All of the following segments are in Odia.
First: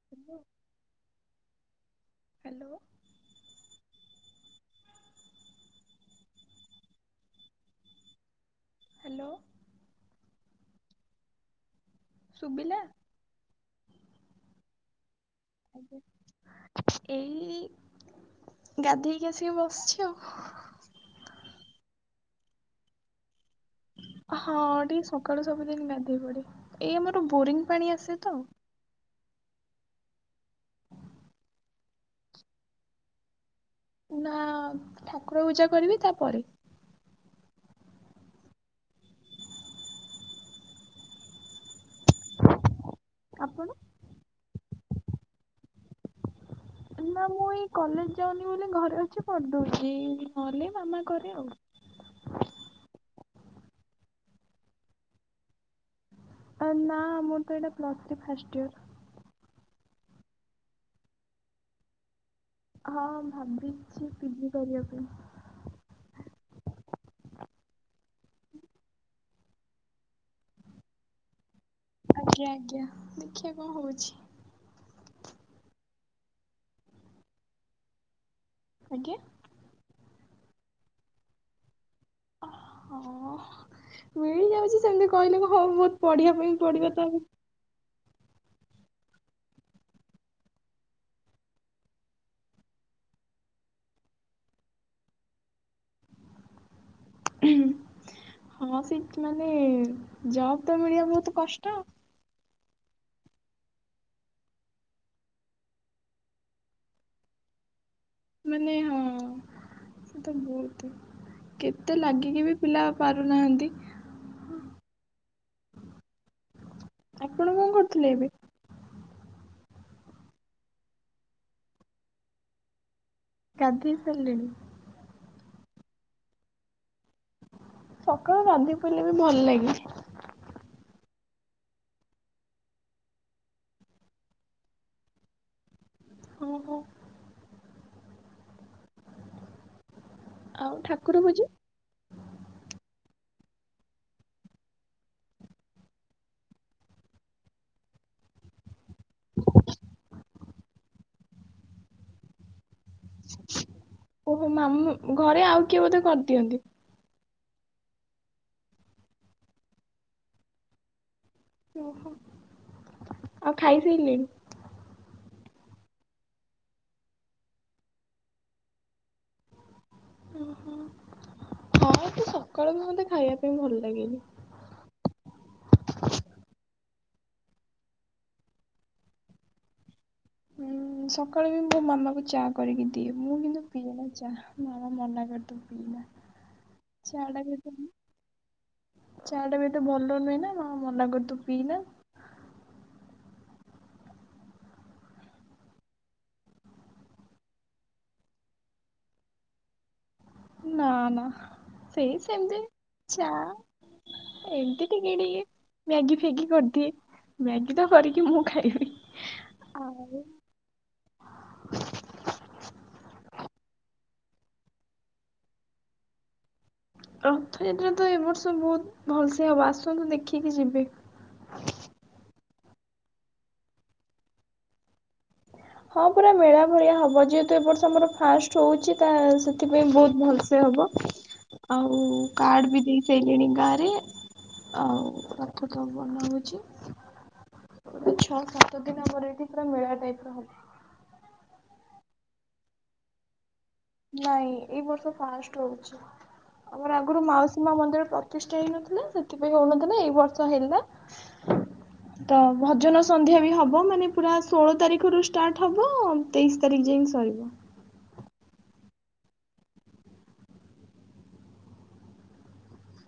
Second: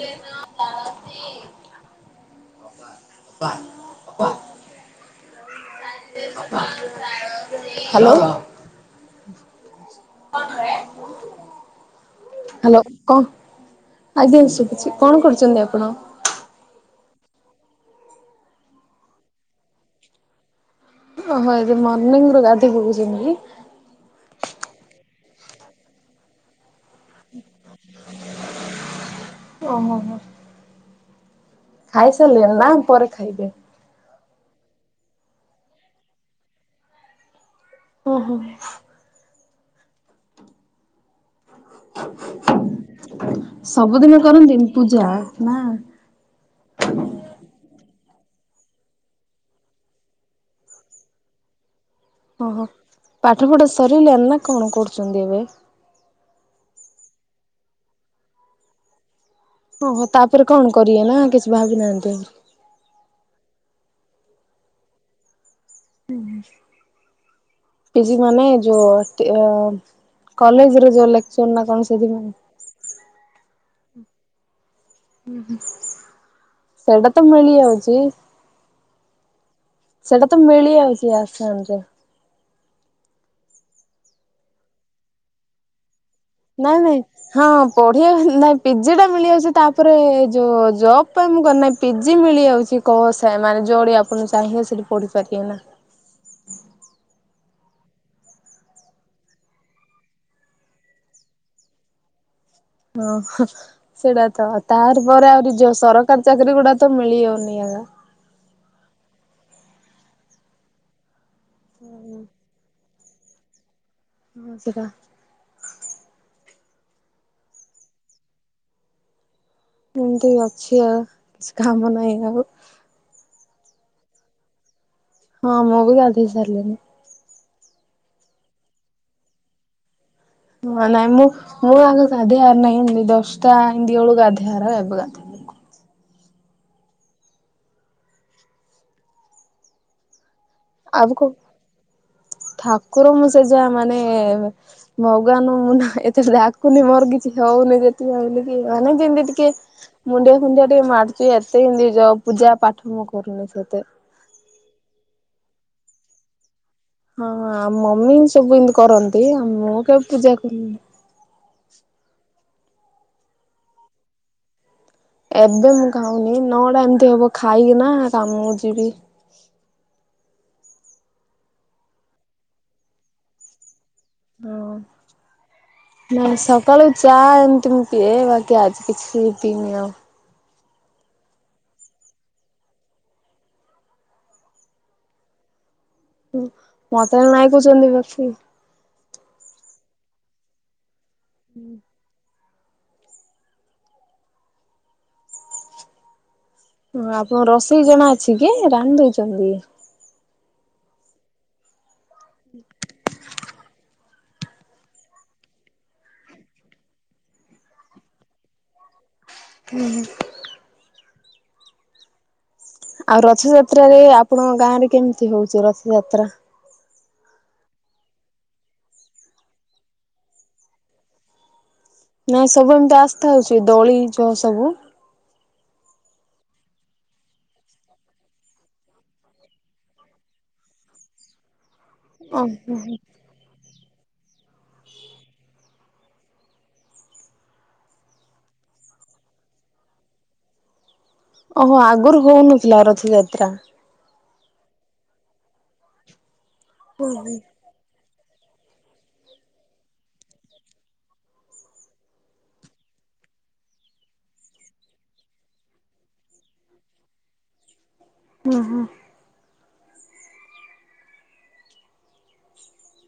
ଘେନ ହ୍ୟାଲୋ କାଳତି। ହ୍ୟାଲୋ। ଅପା ଅପା। [unintelligible] Hello hello. ଶୁଭିଲା? ହ୍ୟାଲୋ କ। ଆଜ୍ଞା ଶୁଭୁଛି କଣ କରୁଛନ୍ତି ଆପଣ? ଏଇ ଗାଧେଇକି ଆସିକି ବସିଛି ଆଉ। ଓହ ଏବେ ମର୍ନିଂ ରୁ ଗାଧେଇ ପଡୁଛନ୍ତି ହିଁ। ହଁ ଟିକେ ସକାଳୁ ସବୁଦିନ ଗାଧେଇ ପଡେ। ଏଇ ଆମର ବୋରିଂ ପାଣି ଆସେ ତ। ଓହୋ ହୋ। ଖାଇ ସାରିଲେ ନା ପରେ ଖାଇବେ? ନାଁ। ଠାକୁର ପୂଜା କରିବି ତାପରେ। ଓହୋ। ଆପଣ? ସବୁଦିନ କରନ୍ତିନି ପୂଜା ନାଁ? ନା ମୁଁ ଏଇ କଲେଜେ ଯାଉନି ବୋଲି ଘରେ ଅଛି କରିଦଉଛି ନହଲେ ମାମା କରେ ଆଉ। ଓହୋ। ପାଠ ପଢା ସରିଲାଣି ନା କଣ କରୁଛନ୍ତି ଏବେ? ଆରେ ନା ମୋର ତ ଏଇଟା ପ୍ଲସ ଥ୍ରୀ ଫାଷ୍ଟ ଇୟର। ଓହୋ ତାପରେ କଣ କରିବେ? ନା କିଛି ଭାବି ନାହାନ୍ତି। ହଁ ଭାବିଛି ପିଜି କରିବା ପାଇଁ। ପିଜି ମାନେ ଯୋଉ [inaudible] କଲେଜରେ ଯୋଉ ଲେକ୍ଚର ନା କଣ ସେଥି ଆଜ୍ଞା ଆଜ୍ଞା। ଦେଖିବା କଣ ହଉଛି? ହୁ ହୁ ସେଇଟା ତ ମିଳିଯାଉଛି। ଆଜ୍ଞା। ସେଇଟା ତ ମିଳି ଯାଉଛି ଆସାମରେ। ହଁ ମିଳିଯାଉଛି ସେମିତି କହିଲେ କ ହଁ ବହୁତ ପଢ଼ିଆ। ନା ନାଇଁ। ହଁ ପଢିବାଆ ନାଇ ପିଜି ଟା ମିଳିଯାଉଛି ତାପରେ ଯୋଉ ଜବ୍ ପାଇଁ ମୁଁ କରିନହିଁ ପିଜି ମିଳିଯାଉଛି କହସ ମାନେ ଯୋଁଠି ଆପଣ ଚାହିଁ ସେଠି ପଢିପାରିବେ ନା? ହଁ ସେଇ ମାନେ ଜବ୍ ତ ମିଳିବା ବହୁତ କଷ୍ଟ। ଓଃ। ସେଇଟା ତ ତାର ପରେରେ ଆହୁରି ଯଉ ସରକାରୀ ଚାକିରରି ଗୁଡା ତ ମିଳିହଉନି ଏକା। ମାନେ ହଁ ସେଟା ବହୁତ କେତେ ଲାଗିକି ବି ପିଲା ପାରୁନାହାନ୍ତି। ହ ସିଟା। ଆପଣ କଣ କରୁଥିଲେ ଏବେ? ଏମିତି ଅଛି ଆଉ କିଛି କାମ ନାହିଁ ଆଉ। ଗାଧେଇ ସାରିଲେଣି? ହଁ ମୁଁ ବି ଗାଧେଇ ସାରିଲିନି। ସକାଳୁ ଗାନ୍ଧି ପଇଲେ ବି ଭଲ ଲାଗେ। ହଁ ନାଇଁ ମୁଁ ମୁଁ ଆଗ ଗାଧେ ଆାର ନାହିଁ ଏମିତି ଦଶଟା ଏମିତିଳ ଗାଧା ଆହାର ଏବେ ଗାଧେ ହଁ ହ। ଆଉ ଠାକୁର ଭୋଜି। ଠାକୁର ମୁଁ ସେ ଯା ମାନେ। ଭଗବାନ ମୁନା ଏତେଳେ ଡାକୁୁନି ମରଗିଛି ହଉନି ଯେତିପାଇଁ ବୁଲିକି ମାନେ ଜିମିତି ଟିକେ। ମୁଣ୍ଡିଆ ଫୁଣ୍ଡିଆ ଟିକେ ମାରୁୁଚି ଏତେ ହି ନି ଯ ପୂଜା ପାଠ ମୁଁ କରୁନି ସେତେ। ଓହୋ ମାମା ଘରେ ଆଉ କିଏ ବୋଧେ କରିଦିଅନ୍ତି? ହଁ ଆମ ମମି ହିଁ ସବୁ ଏମିତି କରନ୍ତି ଆ ମୁଁ କେବେ ପୂଜା କରି ଓହୋ। ଆଉ ଖାଇସାରିଲେଣି? ଏବେ ମୁଁ ଖାଉନି ନଅଟା ଏମିତି ହବ ଖାଇକି ନା କାମକୁ ଯିବି। ହୁଁ ହୁଁ। [unintelligible] ସକାଳ ମୋତେ ଖାଇବା ପାଇଁ ଭଲ ଲାଗେନି। ହଁ। ନାଇ ସକାଳୁ ଚା ଏମିତି ମୁଁ ପିଏ ବାକି ଆଜି କିଛି ପିଇନି ଆଉ। ହୁଁ। ସକାଳୁ ବି ମୋ ମାମାକୁ ଚା କରିକି ଦିଏ ମୁଁ କିନ୍ତୁ ପିଏ ନା ଚା ମାମା ମନା କରି ତୁ ପିଇଏନା। ହୁଁ ମତେ ନାଇଁ କହୁଛନ୍ତି ବାସିି ଚା ଟା ବି ଏତେ ଭଲ ନୁହେଁ ନା ମା ମନା କର ତୁ ପିଇନା। ହଁ ଆପଣଙ୍କ ରୋଷେଇ ଜଣା ଅଛି କି ରାଧ ଦେଇଛନ୍ତି। ନା ନା ସେଇ ସେମିତି ଚା। ଏମିତି ଟିକେ ଟିକେ ମ୍ୟାଗି ଫ୍ୟାଗି କରିଦିଏ। ମ୍ୟାଗି ତ କରିକି ମୁଁ ଖାଇବି, ଆଉ ଆଉ ରଥଯାତ୍ରାରେ ଆପଣଙ୍କ ଗାଁ ରେ କେମିତି ହଉଛି ରଥଯାତ୍ରା? ରଥଯାତ୍ରା ତ ଏ ବର୍ଷ ବହୁତ ଭଲସେ ହବ ଆସନ୍ତୁ ଦେଖିକି ଯିବେ। ନାଇଁ ସବୁ ଏମିତି ଆସ୍ଥା ହଉଛି ଦଳି ଜ ସବୁ ହଁ ପୁରା ମେଳା ଭଳିଆ ହବ, ଯେହେତୁ ଏ ବର୍ଷ ଆମର ଫାଷ୍ଟ ହଉଛି ତା ସେଥିପାଇଁ ବହୁତ ଭଲସେ ହବ। ଆଉ କାର୍ଡ ବି ଓହୋ ଦେଇ ସାରିଲଣି ଗାଁ ରେ, ଆଉ ରଖ ତ ଭଲ ହଉଛି ଛଅ ସାତ ଦିନ ପରେ ଏଠି ପୁରା ମେଳା ଟାଇପ ର ହବ। ଓହୋ ଆଗରୁ ହୋଉନଥିଲା ରଥଯାତ୍ରା? ନାଇଁ ଏଇ ବର୍ଷ ଫାଷ୍ଟ ହୋଉଚି, ଆମର ଆଗରୁ ମାଉସୀ ମା ମନ୍ଦିର ପ୍ରତିଷ୍ଠା ହେଇନଥିଲା ସେଥିପାଇଁ ହଉନଥିଲା ଏଇ ବର୍ଷ ହେଲା। ତ ଭଜନ ସନ୍ଧ୍ୟା ବି ହେବ ମାନେ ପୁରା ଷୋହଳ ତାରିଖରୁ ଷ୍ଟାର୍ଟ ହେବ ତେଇଶି ତାରିଖ ଯାଇକି ସରିବ। ହଁ ହଁ।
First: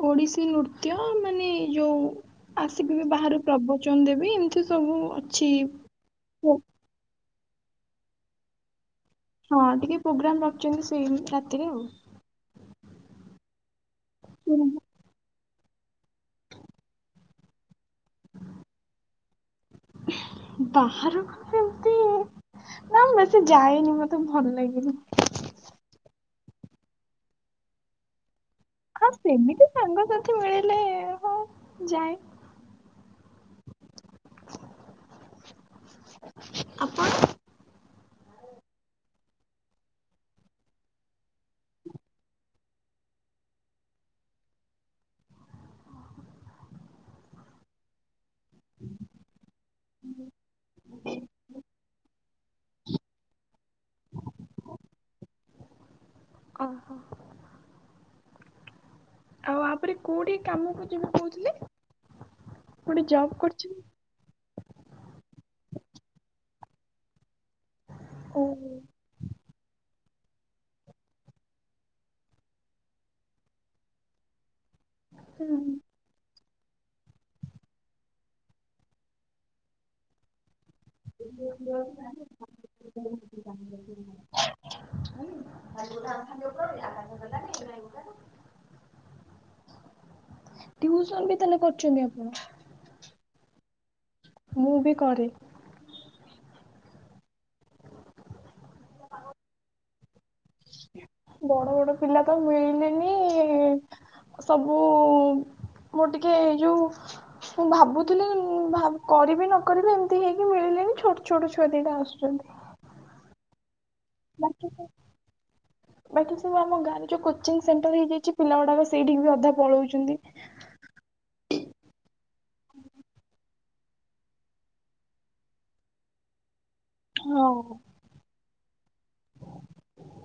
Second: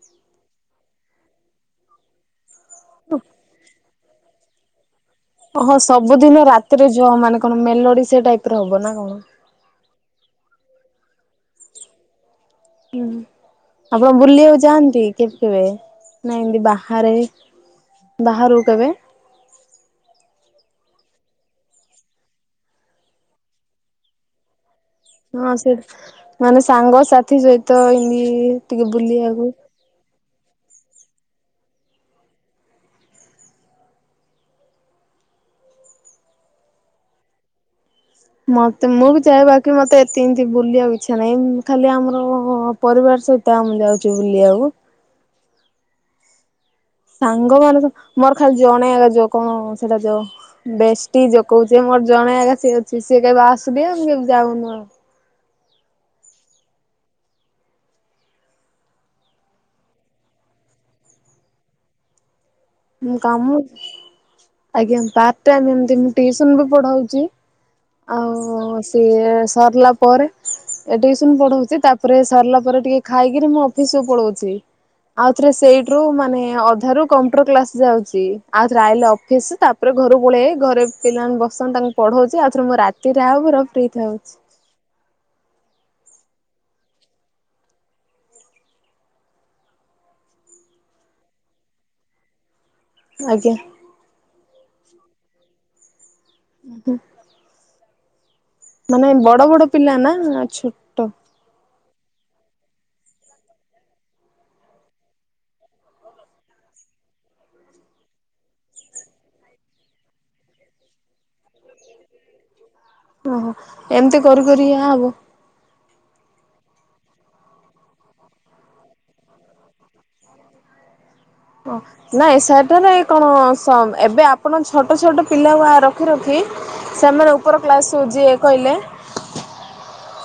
ଓଡିଶୀ ନୃତ୍ୟ ମାନେ ଯୋଉ ଆସିକି ବି ବାହାରୁ ପ୍ରବ ଦେବି ଏମିତି ସବୁ ଅଛି। ଓହଁ ସବୁଦିନ ରାତିରେ ଯଅ ମାନେ କଣ ମେଲୋଡି ସେ ଟାଇପରେ ହବ ନା କଣ? ହଁ ଟିକେ ପ୍ରୋଗ୍ରାମ ରଖିଛନ୍ତି ସେଇ ରାତିକୁ। ହୁଁ ଆପଣ ବୁଲିବାକୁ ଆଉ। ଯାଆନ୍ତି କେ କେବେ ନା ଏମତି ବାହାରେ ବାହରକୁ କେବେ? ବାହାରକୁ କେମିତି ନା ମୁଁ ବେଶୀ ଯାଇନି ମତେ ଭଲ ଲାଗେନି। ହଁ ସେ ମାନେ ସାଙ୍ଗସାଥି ସହିତ ଏମିତି ଟିକେ ହଁ ବୁଲିବାକୁ ସେମିତି ସାଙ୍ଗସାଥି ମିଳିଲେ ହଁ ଯାଏ। ଆପଣ? ମତେ ମୁଁ ବି ଯାଏ କି ମତେ ଏମିତି ବୁଲିବାକୁ ଇଚ୍ଛା ନାହିଁ, ଖାଲି ଆମର ପରିବାର ସହିତ ଆମେ ଯାଉଛୁ ବୁଲିବାକୁ। ସାଙ୍ଗ ମାନ ତ ମୋର ଖାଲି ଜଣେ ଯୋଉ କଣ ସେଇଟା ଯ ବେଷ୍ଟି ଜୋ କୋହୁଚେ ମୋର ଜଣେ ଆସି ଅଛି, ସିଏ କେବେ ଆସୁନି ଆମେ କେବେ ଯାଉନୁ ଆଉ। ଓହୋ। ଆଉ ଆ ପରେ କୋଉଠି କାମକୁ ଯିବା କହୁଥିଲେ? କୋଉଠି ମୁଁ ଜବ୍ କାମୁ କରିଛନ୍ତି? ଆଜ୍ଞା [unintelligible] ଟାଇମ ମୁ ଏମିତି ବି ଟିଉସନ ପଢଉଛି। ଓହୋ ଆଉ ସିଏ ସରିଲା ପରେ ଏ ଟିଉସନ ପଢଉଛି ତାପରେ ସରିଲା ପରେ ଟିକେ ଖାଇକିରି ମୁଁ ଅଫିସି କୁ ପଳଉଛି। ଆଉ ସେଇ ଥିରୁ ରୁ ମାନେ ଅଧା ରୁ କମ୍ପୁଟର କ୍ଲାସ ଯାଉଛି ଆଉଥରେ ଆଇଲ ଅଫିସ ତାପରେ ଘରୁ ପଳେଇ ଘରେ ପିଲାମାନେ ବସନ୍ତି ତାଙ୍କୁ ପଢଉଛି ଆଉ ଥରେ ମୁଁ ରାତିରେ ଆଉ [unintelligible] [inaudible] ଟିଉସନ ବି ତାହେଲେ କରୁଛନ୍ତି ଆପଣ? ଆଜ୍ଞା। ମୁଁ ବି କରେ। ହୁଁ। ମାନେ ବଡ ବଡ ପିଲା ନା ଛୋ ବଡ ବଡ ପିଲା ତ ମିଳିଲେନି। ସବୁ ମୁଁ ଟିକେ ଯୋଉ ମୁଁ ଭାବୁଥିଲି ଭା କରିବି ନ କରିବି ଏମିତି ହେଇକି ମିଳିଲେନି ଛୋଟ ଛୋଟ ଛୁଆ ଦିଟା ଆସୁଚନ୍ତି। ଓହୋ ଏମିତି କରି କରି ବାକି ଇହା ହବ। ବାକି ସବୁ ଆମ ଗାଁରେ ଯୋଉ କୋଚିଂ ସେଣ୍ଟର ହେଇଯାଇଚି ପିଲା ଗୁଡାକ ସେଇଠିକି ବି ଅଧା ପଳଉଚନ୍ତି। ଓ ହୋ ନାଇଁ ସେଠାରେ କଣ ସୁଣ ଏବେ ଆପଣ ଛୋଟ ଛୋଟ ପିଲାଙ୍କୁ ଏକିରଖି ରଖି ସେମାନେ ଉପର ହଉ। କ୍ଲାସ କୁଯିବେ କଇଲେ।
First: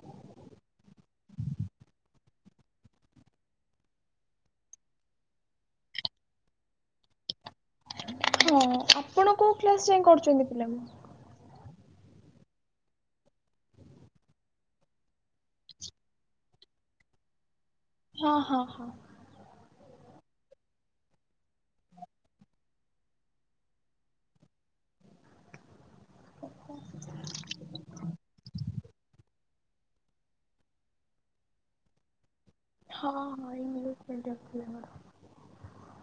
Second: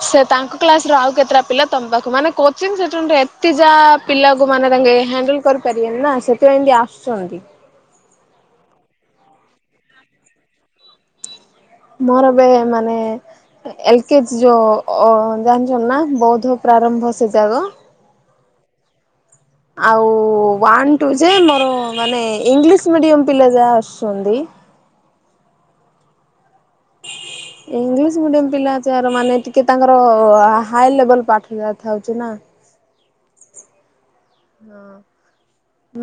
ସେ ତାଙ୍କ କ୍ଲାସ ରୁ ଆଉ କେତେଟା ପିଲା ତମ ପାଖକୁ ମାନେ କୋଚିଂ ସେଣ୍ଟର ଏତେ ଯାମ୍ ପିଲାକୁ ମାନେ ତାଙ୍କେ ହ୍ୟାଣ୍ଡଲ କରିପାରିବେନି ନା ସେଥିପାଇଁ ଆସହରି। ହଁ ଆପଣ କୋଉ କ୍ଲାସ ଯାଏ କରୁଚନ୍ତି ପିଲାଙ୍କୁ? ମୋର ଏବେ ମାନେ ଏଲ୍ କେଜି ଯୋଉ ଅ ଜାଣିଚ ନା ବୌଦ୍ଧ ପ୍ରାରମ୍ଭ ସେ ଯାଗ? ହଁ ହଁ ହଁ। ଆଉ ୱାନ ଟୁ ଯେ ମୋର ମାନେ ଇଂଲିଶ ମିଡିୟମୂ ପିଲା ଯାହା ଆସିସନ୍ତି। ଓହ। ଇଂଲିଶ୍ ମିଡିୟମ୍ ପିଲା ଅଛି ଏଆର ମାନେ କି ତାଙ୍କର ହାଇ ଲେବଲ୍ ପାଠ ଯାକ ଥାଉଚି ନା? ହଁ ହଁ ଇଂଲିଶ୍ ମିଡ଼ିୟମ୍ ପିଲା।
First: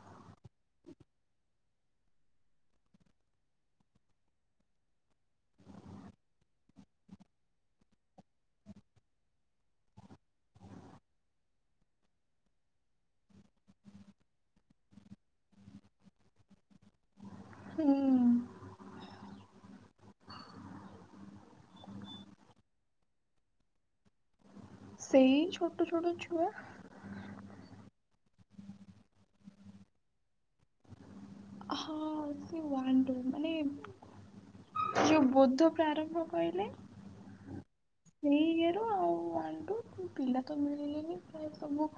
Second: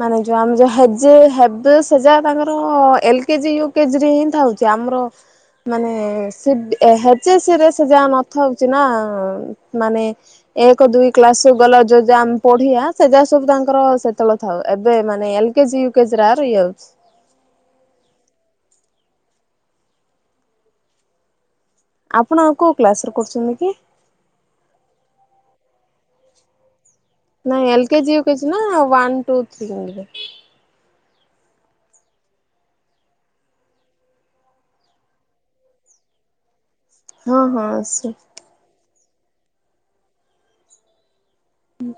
ମାନେ ଯୋଉ ଆମେ ଯା [inaudible] ତାଙ୍କର ଏଲ କେଜି ୟୁ କେଜିରେ ହିଁ ଥାଇ। ଚ୍ୟାମର ମାନେ ଏହ [inaudible] ସେ ଯାହା ନଥାଉଚି ନା ମାନେ ଏକ ଦୁଇ କ୍ଲାସ ଗଲା ଯୋଉ ଯାହା ଆମେ ପଢିିବା ସେ ଯୋ ସବୁ ତାଙ୍କର ସେତେବେଳେ ଥାଉ ଏବେ ମାନେ ଏଲ କେଜି ଇୟୁ କେଜି ଏକା ଥାଉଚି। ହୁଁ ଆପଣ କୋଉ କ୍ଲାସରେ କରୁଚନ୍ତି କି? ସେଇ ଛୋଟ ଛୋଟ ଛୁଆ। ନାଇଁ ଏଲ୍ କେଜି ଇୟୁ କେଜି ନା ୱାନ ଟୁ ଥ୍ରି [inaudible] ହଁ ସେଇ ୱାନ୍ ଟୁ ମାନେ ଯୋଉ ବୋଧ ପ୍ରାରମ୍ଭ କହିଲେ। ହଁ ହଁ ସେ ସେଇ ଇଏରୁ ଆଉ ୱାନ୍ ଟୁ ପିଲା ତ ମିଳିଲେନି। ସେ ସବୁ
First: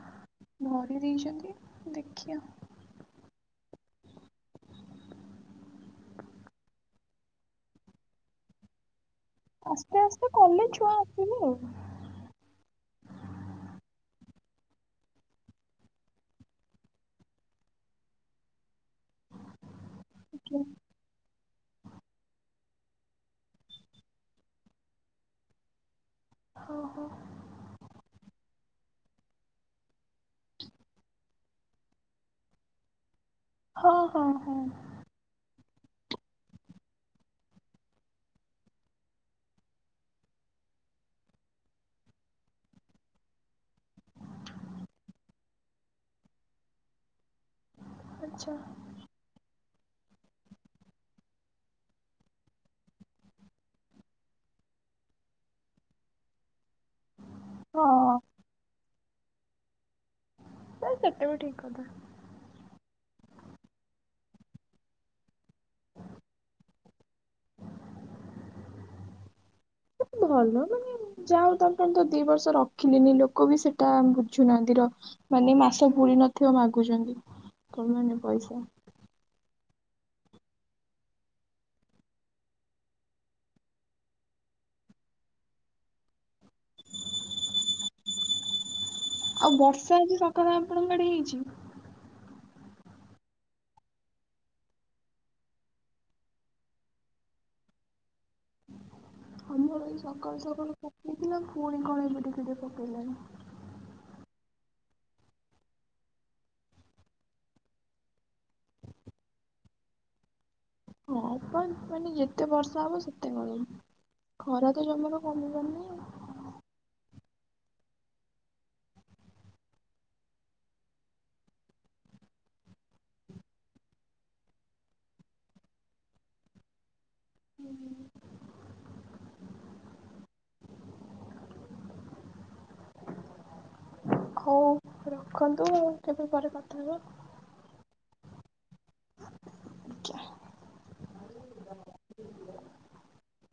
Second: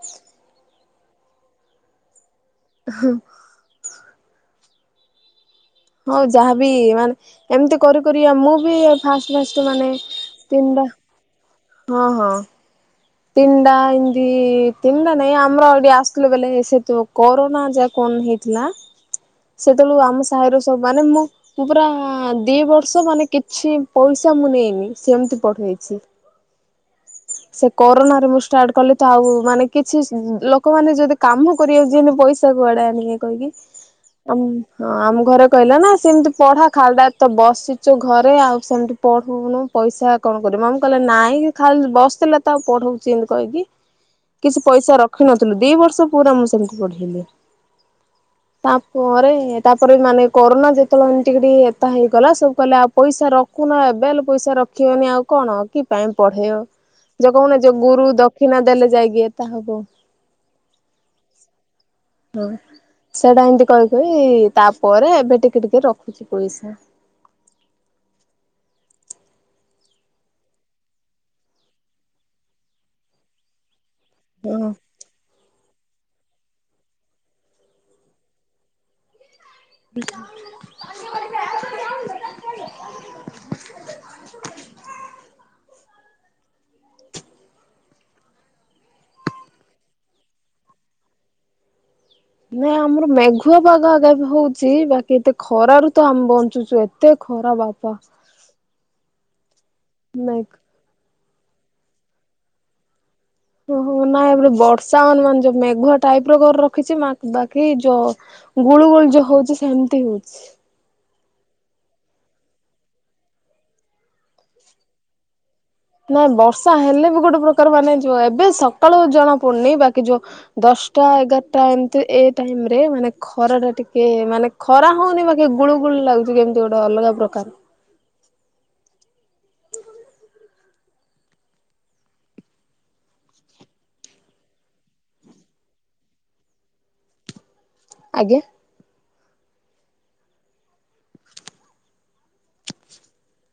ଭରି ଦେଇଚନ୍ତି ଦେଖିିଆ। ଅ ହଁ ହଉ ଯାହାବି ମାନେ ଏମିତି କରି କରିଆ ମୁଁ ବି ଫାଷ୍ଟ ଫାଷ୍ଟ ମାନେ ତୁଣ୍ଡ କିମିର। ହଁ ହଁ। ତିନିଣ୍ଡା ଏମିତି ତିନିଣ୍ଡା ନାଇଁ ଆମର ଏଠି ଆସୁଥିଲେ ବେଲେ ସେତୁ କୋରୋନା ଯାକ୍ ଫୋନ୍ ହେଇଥିଲା ସେତେବେଳୁ ଆମ ସାହିରୁ ସବୁ ମାନେ ମୁଁ ମୁଁ ପୁରା ଦି ବର୍ଷ ମାନେ କିଛି ପଇସା ମୁଁ ନେଇନି ସେମିତି ପଢେଇଚି। ହ ହଉ। ସେ କରୋନାରେ ମୁଁ ଷ୍ଟାର୍ଟ କଲି ତ ଆଉ ମାନେ କିଛି ଲୋକମାନେ ଯଦି କାମ କରିଆକୁ ଯିବେନି ପଇସା ପଇସା କୁଡେ ଆଣି ବେ କହିକି ହଁ ହଁ ଆମ୍ ହଁ ଆମ ଘର କହିଲା ନା ସେମିତି ପଢା ଖାଲିଟା ତ ବସିଚୁ ଘରେ ଆଉ ସେମିତି ପଢଉନୁ। ପଇସା କଁ କରିବୁ ମମି କଇଲା ନାଇଁ ଖାଲି ବସିଥିଲା ତ ଆଉ ପଢଉଚି ଏମିତି କହିକି କିଛି ପଇସା ରଖିନଥିଲୁ ଦି ବର୍ଷ ପୁରା ମୁଁ ସେମିତି ପଢେଇଲିି। ଆଛା। ପରେ ତାପରେ ମାନେ କରୋନା ଯେତେବେଳେ ଏମତି କରି ଏତେ ହେଇଗଲା ସବୁ କଇଲେ ଆଉ ପଇସା ର କୁନା ଏବେ ହେଲେ ପଇସା ରଖିବନି ଆଉ କଣ କି ପାଇଁ ପଢେଇବ। ଯୋଉ କହୁନ ଯୋଉ ଗୁରୁ ହଁ ଦକ୍ଷିଣା ଦେଲେ ଯାଇକି ଏତା ହବ। ଏ ସେଟ ବି ଠିକ କଥା। ହଁ ସେଟା ଏମିତି କହି କହି ତାପରେ ଏବେ ଟିକେ ଟିକେ ରଖୁଛି ପଇସା। [inaudible] ଭଲ ମାନେ ଯା ହୋ ତାଙ୍କୁ ତ ଦି ବର୍ଷ ରଖିଲେନି ଲୋକ ବି ସେଟା ଙ୍କୁ ହଁ। ପଝୁନାହାନ୍ତିର ମାନେ ମାସ ପୁରି ନଥିବ ମାଗୁଚନ୍ତି କଣ ମାନେ ପଇସା। [unintelligible] ଆଉ ବର୍ଷା ଆଜି ସଖାଳେ ଆପଣଙ୍କ ଆଡେ ହେଇଛି? ନାଇଁ ଆମର ମେଘୁଆ ପାଗ ଆଗ ହୋଉଚି ବାକି ଏତେ ଖରାରୁ ତ ଆମେ ବଞ୍ଚୁଛୁ ଏ ତେ ଖୋରା ବାପା। ଅମର ଏଇ ସକାଳୁ ନାଇଁ ସକାଳୁ ପକେଇଥିଲା ଫୁଣି କଣ ଏବେ ଟିକେ ଟିକେ ପକେଇଲାଣି। ଓହୋ ନାାଇଁ ଏ ବର୍ଷା ମାନେ ଯୋଉ ମେଘୁଆ ଟାଇପ୍ ର କରି ରଖିଚି ବାକି ଯ ଗୁଳୁ ଗୁଳି ଯୋଉ ହୋଉଚି ସେମିତି ହୋଉଚି। ହଁ ପା ମାନେ ଯେତେ ବର୍ଷା ହବ ସେତେ ଗରମ୍ ଖରା ତ ଜମାରୁ କମିିବାରନାହିଁ ଆଉ। ନାଇଁ ବର୍ଷା ହେଲେ ବି ଗୋଟେ ପ୍ରକାର ମାନେ ଯୋଉ ଏବେ ସକାଳୁ ଜଣା ପଡୁନି ବାକି ଯୋ ଦଶ୍ଟା ଏଗାର୍ଟା ଏମ୍ତି ଏ ଟାଇମରେ ମାନେ ଖ ଖରା ଟା ଟିକେ ମାନେ ଖରା ହୋଉନି ବାକି ଗୁଳୁ ଗୁଳିୁ ଲାଗୁଚି କେମିତି ଗୋଟେ ଅଲଗା ପ୍ରକାର। ହୋଉ ରଖନ୍ତୁ ଆଉ କେବେ ପରେ କଥା ହେବା। ଆଜ୍ଞା। ଆଜ୍ଞା।